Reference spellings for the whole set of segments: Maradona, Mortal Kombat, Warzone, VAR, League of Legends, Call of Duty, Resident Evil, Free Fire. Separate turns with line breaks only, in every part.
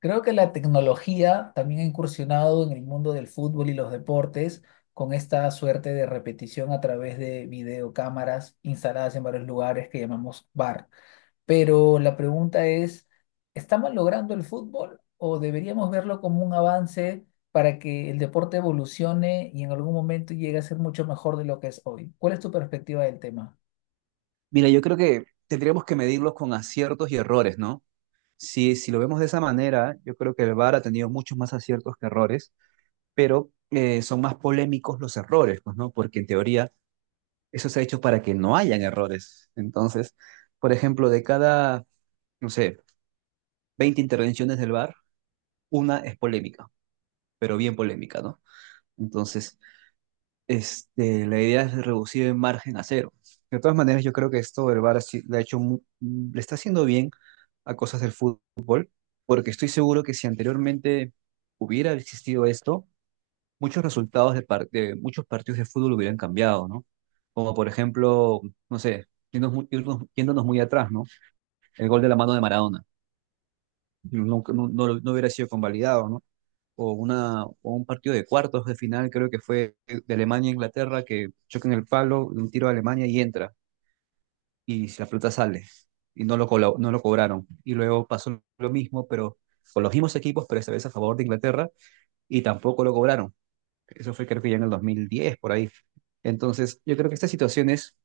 Creo que la tecnología también ha incursionado en el mundo del fútbol y los deportes con esta suerte de repetición a través de videocámaras instaladas en varios lugares que llamamos VAR. Pero la pregunta es, ¿estamos logrando el fútbol o deberíamos verlo como un avance para que el deporte evolucione y en algún momento llegue a ser mucho mejor de lo que es hoy? ¿Cuál es tu perspectiva del tema?
Mira, yo creo que tendríamos que medirlos con aciertos y errores, ¿no? Si lo vemos de esa manera, yo creo que el VAR ha tenido muchos más aciertos que errores, pero son más polémicos los errores, pues, ¿no? Porque en teoría eso se ha hecho para que no hayan errores. Entonces, por ejemplo, de cada, no sé, 20 intervenciones del VAR, una es polémica, pero bien polémica, ¿no? Entonces, la idea es reducir el margen a 0. De todas maneras, yo creo que esto el VAR sí le ha le está haciendo bien a cosas del fútbol porque estoy seguro que si anteriormente hubiera existido esto, muchos resultados de muchos partidos de fútbol hubieran cambiado, ¿no? Como por ejemplo, no sé, yéndonos muy atrás, ¿no? El gol de la mano de Maradona, no hubiera sido convalidado, ¿no? O un partido de cuartos de final, creo que fue de Alemania e Inglaterra, que chocan el palo, un tiro a Alemania y entra, y la pelota sale, y no no lo cobraron. Y luego pasó lo mismo, pero con los mismos equipos, pero esta vez a favor de Inglaterra y tampoco lo cobraron. Eso fue creo que ya en el 2010 por ahí. Entonces, yo creo que estas situaciones,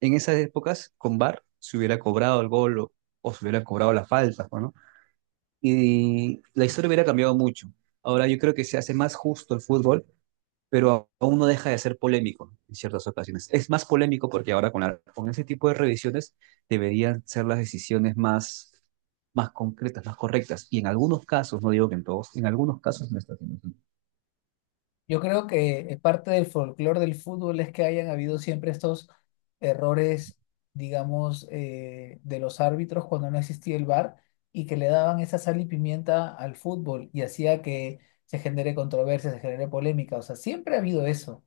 en esas épocas, con VAR, se hubiera cobrado el gol, o se hubiera cobrado la falta, ¿no? Y la historia hubiera cambiado mucho. Ahora yo creo que se hace más justo el fútbol, pero aún no deja de ser polémico en ciertas ocasiones. Es más polémico porque ahora con ese tipo de revisiones deberían ser las decisiones más concretas, más correctas. Y en algunos casos, no digo que en todos, en algunos casos no está haciendo.
Yo creo que parte del folclore del fútbol es que hayan habido siempre estos errores, digamos, de los árbitros cuando no existía el VAR y que le daban esa sal y pimienta al fútbol y hacía que se genere controversia, se genere polémica. O sea, siempre ha habido eso.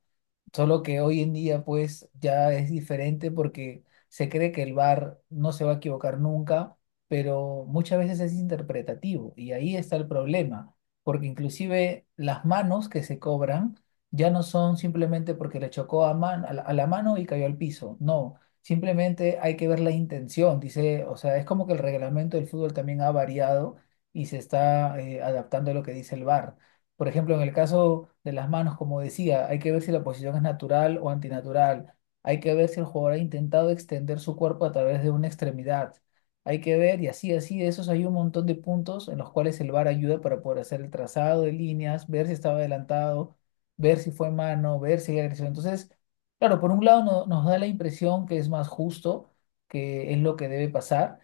Solo que hoy en día pues ya es diferente porque se cree que el VAR no se va a equivocar nunca, pero muchas veces es interpretativo y ahí está el problema, porque inclusive las manos que se cobran ya no son simplemente porque le chocó a, a la mano y cayó al piso, no, simplemente hay que ver la intención, dice, o sea, es como que el reglamento del fútbol también ha variado y se está adaptando a lo que dice el VAR. Por ejemplo, en el caso de las manos, como decía, hay que ver si la posición es natural o antinatural. Hay que ver si el jugador ha intentado extender su cuerpo a través de una extremidad. Hay que ver, y así, así, de esos hay un montón de puntos en los cuales el VAR ayuda para poder hacer el trazado de líneas, ver si estaba adelantado, ver si fue mano, ver si hay agresión. Entonces, claro, por un lado nos da la impresión que es más justo, que es lo que debe pasar.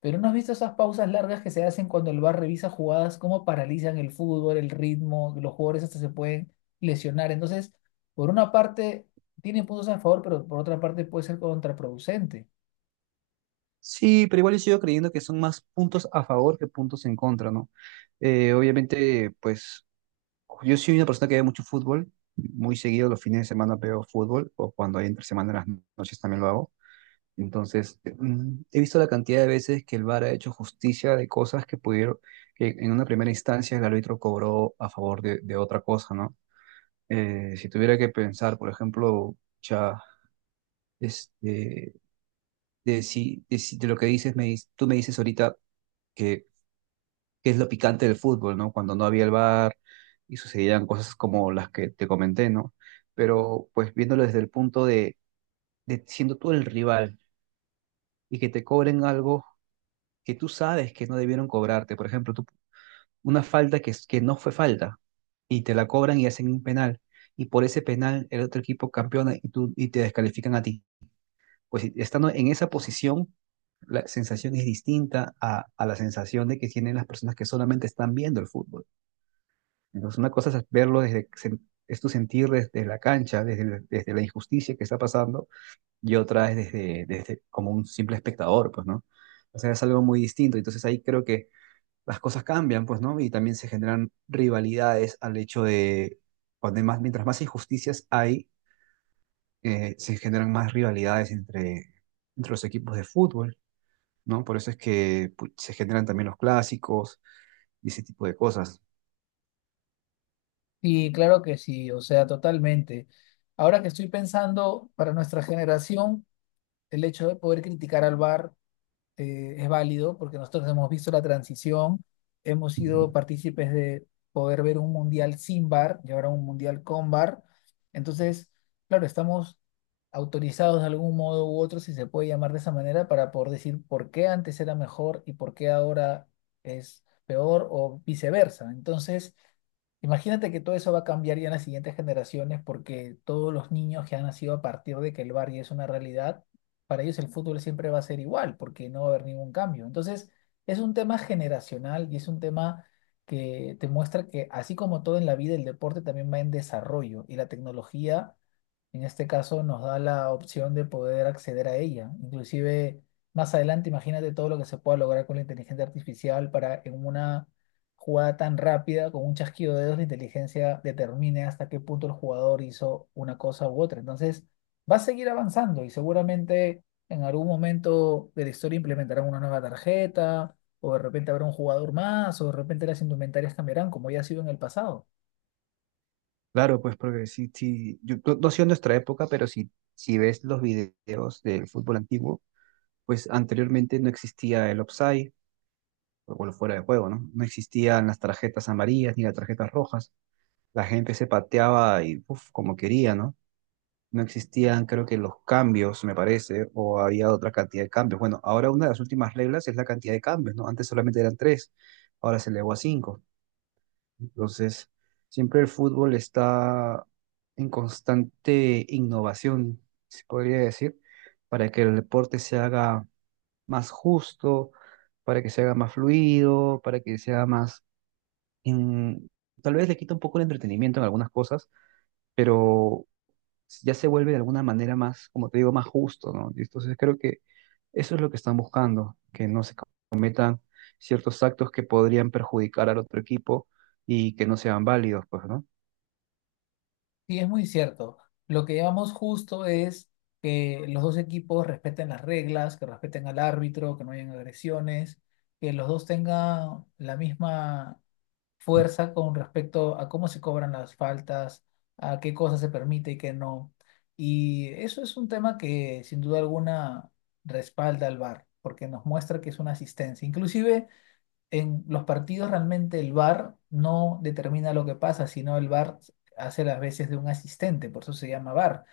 Pero ¿no has visto esas pausas largas que se hacen cuando el VAR revisa jugadas, cómo paralizan el fútbol, el ritmo, los jugadores hasta se pueden lesionar? Entonces, por una parte, tiene puntos a favor, pero por otra parte puede ser contraproducente.
Sí, pero igual yo sigo creyendo que son más puntos a favor que puntos en contra, ¿no? Obviamente, pues yo soy una persona que ve mucho fútbol, muy seguido los fines de semana veo fútbol, o cuando hay entre semana en las noches también lo hago. Entonces, he visto la cantidad de veces que el VAR ha hecho justicia de cosas que pudieron, que en una primera instancia el árbitro cobró a favor de otra cosa, ¿no? Si tuviera que pensar, por ejemplo, ya, este, de, si, de, si- de lo que dices, tú me dices ahorita que que es lo picante del fútbol, ¿no? Cuando no había el VAR y sucedían cosas como las que te comenté, ¿no? Pero pues viéndolo desde el punto de siendo tú el rival y que te cobren algo que tú sabes que no debieron cobrarte, por ejemplo, una falta que no fue falta y te la cobran y hacen un penal y por ese penal el otro equipo campeona y te descalifican a ti. Pues estando en esa posición, la sensación es distinta a la sensación de que tienen las personas que solamente están viendo el fútbol. Entonces, una cosa es verlo es tu sentir desde la cancha, desde la injusticia que está pasando, y otra es desde como un simple espectador, pues, ¿no? O sea, es algo muy distinto. Entonces ahí creo que las cosas cambian, pues, ¿no? Y también se generan rivalidades al hecho de, cuando hay más, mientras más injusticias hay, se generan más rivalidades entre los equipos de fútbol, ¿no? Por eso es que se generan también los clásicos y ese tipo de cosas.
Y claro que sí, o sea, totalmente. Ahora que estoy pensando, para nuestra generación, el hecho de poder criticar al VAR es válido porque nosotros hemos visto la transición, hemos sido partícipes de poder ver un mundial sin VAR y ahora un mundial con VAR. Entonces, claro, estamos autorizados de algún modo u otro, si se puede llamar de esa manera, para poder decir por qué antes era mejor y por qué ahora es peor o viceversa. Entonces, imagínate que todo eso va a cambiar ya en las siguientes generaciones porque todos los niños que han nacido a partir de que el VAR ya es una realidad para ellos el fútbol siempre va a ser igual, porque no va a haber ningún cambio. Entonces, es un tema generacional y es un tema que te muestra que así como todo en la vida, el deporte también va en desarrollo y la tecnología en este caso nos da la opción de poder acceder a ella. Inclusive más adelante, imagínate todo lo que se pueda lograr con la inteligencia artificial para en una jugada tan rápida, con un chasquido de dedos, la inteligencia determine hasta qué punto el jugador hizo una cosa u otra. Entonces, va a seguir avanzando y seguramente en algún momento de la historia implementarán una nueva tarjeta, o de repente habrá un jugador más, o de repente las indumentarias cambiarán, como ya ha sido en el pasado.
Claro, pues porque sí, sí, yo no, no sé en nuestra época, pero si ves los videos del fútbol antiguo, pues anteriormente no existía el offside, o bueno, fuera de juego, ¿no? No existían las tarjetas amarillas ni las tarjetas rojas. La gente se pateaba y uf, como quería, ¿no? No existían, creo que los cambios, me parece, o había otra cantidad de cambios. Bueno, ahora una de las últimas reglas es la cantidad de cambios, ¿no? Antes solamente eran tres, ahora se elevó a cinco. Entonces, siempre el fútbol está en constante innovación, se podría decir, para que el deporte se haga más justo, para que se haga más fluido, para que sea más... en- Tal vez le quita un poco el entretenimiento en algunas cosas, pero ya se vuelve de alguna manera más, como te digo, más justo, ¿no? Y entonces creo que eso es lo que están buscando, que no se cometan ciertos actos que podrían perjudicar al otro equipo y que no sean válidos, pues, ¿no?
Sí, es muy cierto. Lo que llevamos justo es que los dos equipos respeten las reglas, que respeten al árbitro, que no hayan agresiones, que los dos tengan la misma fuerza con respecto a cómo se cobran las faltas, a qué cosas se permite y qué no. Y eso es un tema que sin duda alguna respalda al VAR, porque nos muestra que es una asistencia. Inclusive en los partidos realmente el VAR no determina lo que pasa, sino el VAR hace las veces de un asistente, por eso se llama VAR,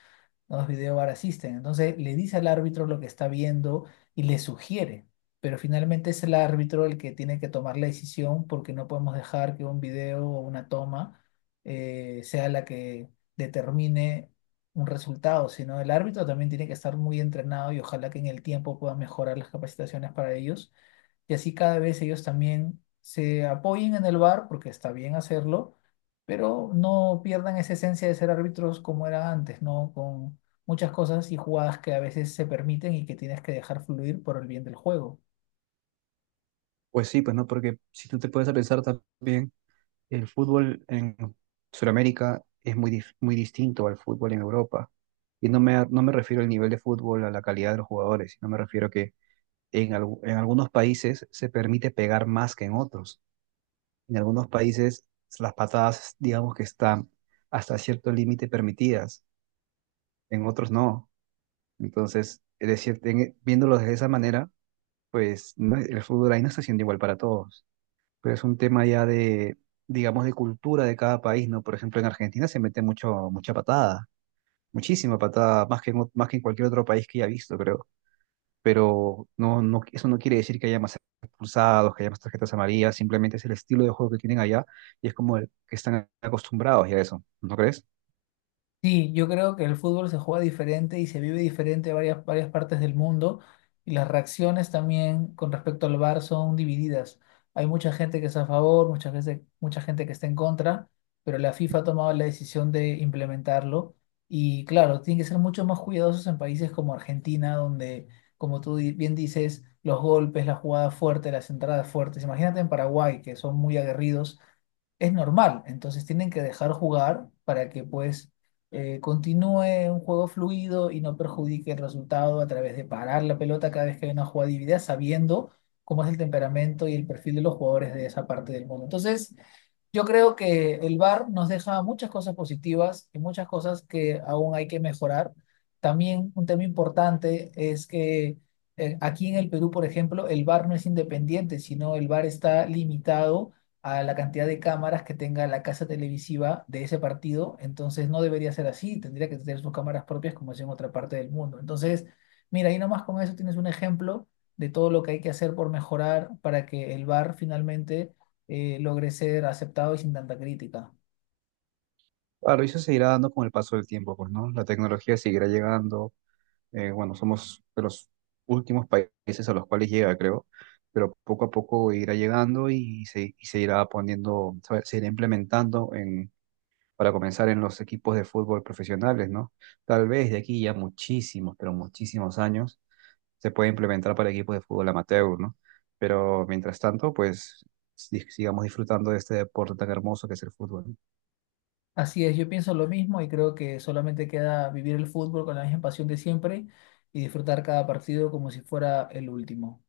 no es video VAR asisten. Entonces le dice al árbitro lo que está viendo y le sugiere, pero finalmente es el árbitro el que tiene que tomar la decisión porque no podemos dejar que un video o una toma sea la que determine un resultado, sino el árbitro también tiene que estar muy entrenado y ojalá que en el tiempo pueda mejorar las capacitaciones para ellos y así cada vez ellos también se apoyen en el VAR, porque está bien hacerlo, pero no pierdan esa esencia de ser árbitros como era antes, ¿no? Con muchas cosas y jugadas que a veces se permiten y que tienes que dejar fluir por el bien del juego.
Pues sí, pues no, porque si tú te puedes a pensar también, el fútbol en Sudamérica es muy distinto al fútbol en Europa. Y no me refiero al nivel de fútbol, a la calidad de los jugadores, sino me refiero que en algunos países se permite pegar más que en otros. En algunos países las patadas, digamos que están hasta cierto límite permitidas, en otros no. Entonces, es decir, viéndolo de esa manera, el fútbol ahí no está siendo igual para todos. Pero es un tema ya de, digamos, de cultura de cada país, ¿no? Por ejemplo, en Argentina se mete mucho, mucha patada, muchísima patada, más que más que en cualquier otro país que haya visto, creo. Pero no, no, eso no quiere decir que haya más expulsados, que haya más tarjetas amarillas, simplemente es el estilo de juego que tienen allá y es como el que están acostumbrados ya a eso, ¿no crees?
Sí, yo creo que el fútbol se juega diferente y se vive diferente en varias, varias partes del mundo y las reacciones también con respecto al VAR son divididas. Hay mucha gente que está a favor, mucha gente que está en contra, pero la FIFA ha tomado la decisión de implementarlo y claro, tienen que ser mucho más cuidadosos en países como Argentina, donde, como bien dices, los golpes, la jugada fuerte, las entradas fuertes. Imagínate en Paraguay, que son muy aguerridos es normal. Entonces tienen que dejar jugar para que pues continúe un juego fluido y no perjudique el resultado a través de parar la pelota cada vez que hay una jugada dividida, sabiendo cómo es el temperamento y el perfil de los jugadores de esa parte del mundo. Entonces, yo creo que el VAR nos deja muchas cosas positivas y muchas cosas que aún hay que mejorar. También un tema importante es que aquí en el Perú, por ejemplo, el VAR no es independiente, sino el VAR está limitado a la cantidad de cámaras que tenga la casa televisiva de ese partido. Entonces no debería ser así, tendría que tener sus cámaras propias como es en otra parte del mundo. Entonces, mira, ahí nomás con eso tienes un ejemplo de todo lo que hay que hacer por mejorar para que el VAR finalmente logré ser aceptado y sin tanta crítica.
Claro, y eso se irá dando con el paso del tiempo, pues, ¿no? La tecnología seguirá llegando. Bueno, somos de los últimos países a los cuales llega, creo, pero poco a poco irá llegando y se irá poniendo, se irá implementando en, para comenzar en los equipos de fútbol profesionales, ¿no? Tal vez de aquí ya muchísimos, pero muchísimos años se puede implementar para equipos de fútbol amateur, ¿no? Pero mientras tanto, pues sigamos disfrutando de este deporte tan hermoso que es el fútbol.
Así es, yo pienso lo mismo y creo que solamente queda vivir el fútbol con la misma pasión de siempre y disfrutar cada partido como si fuera el último.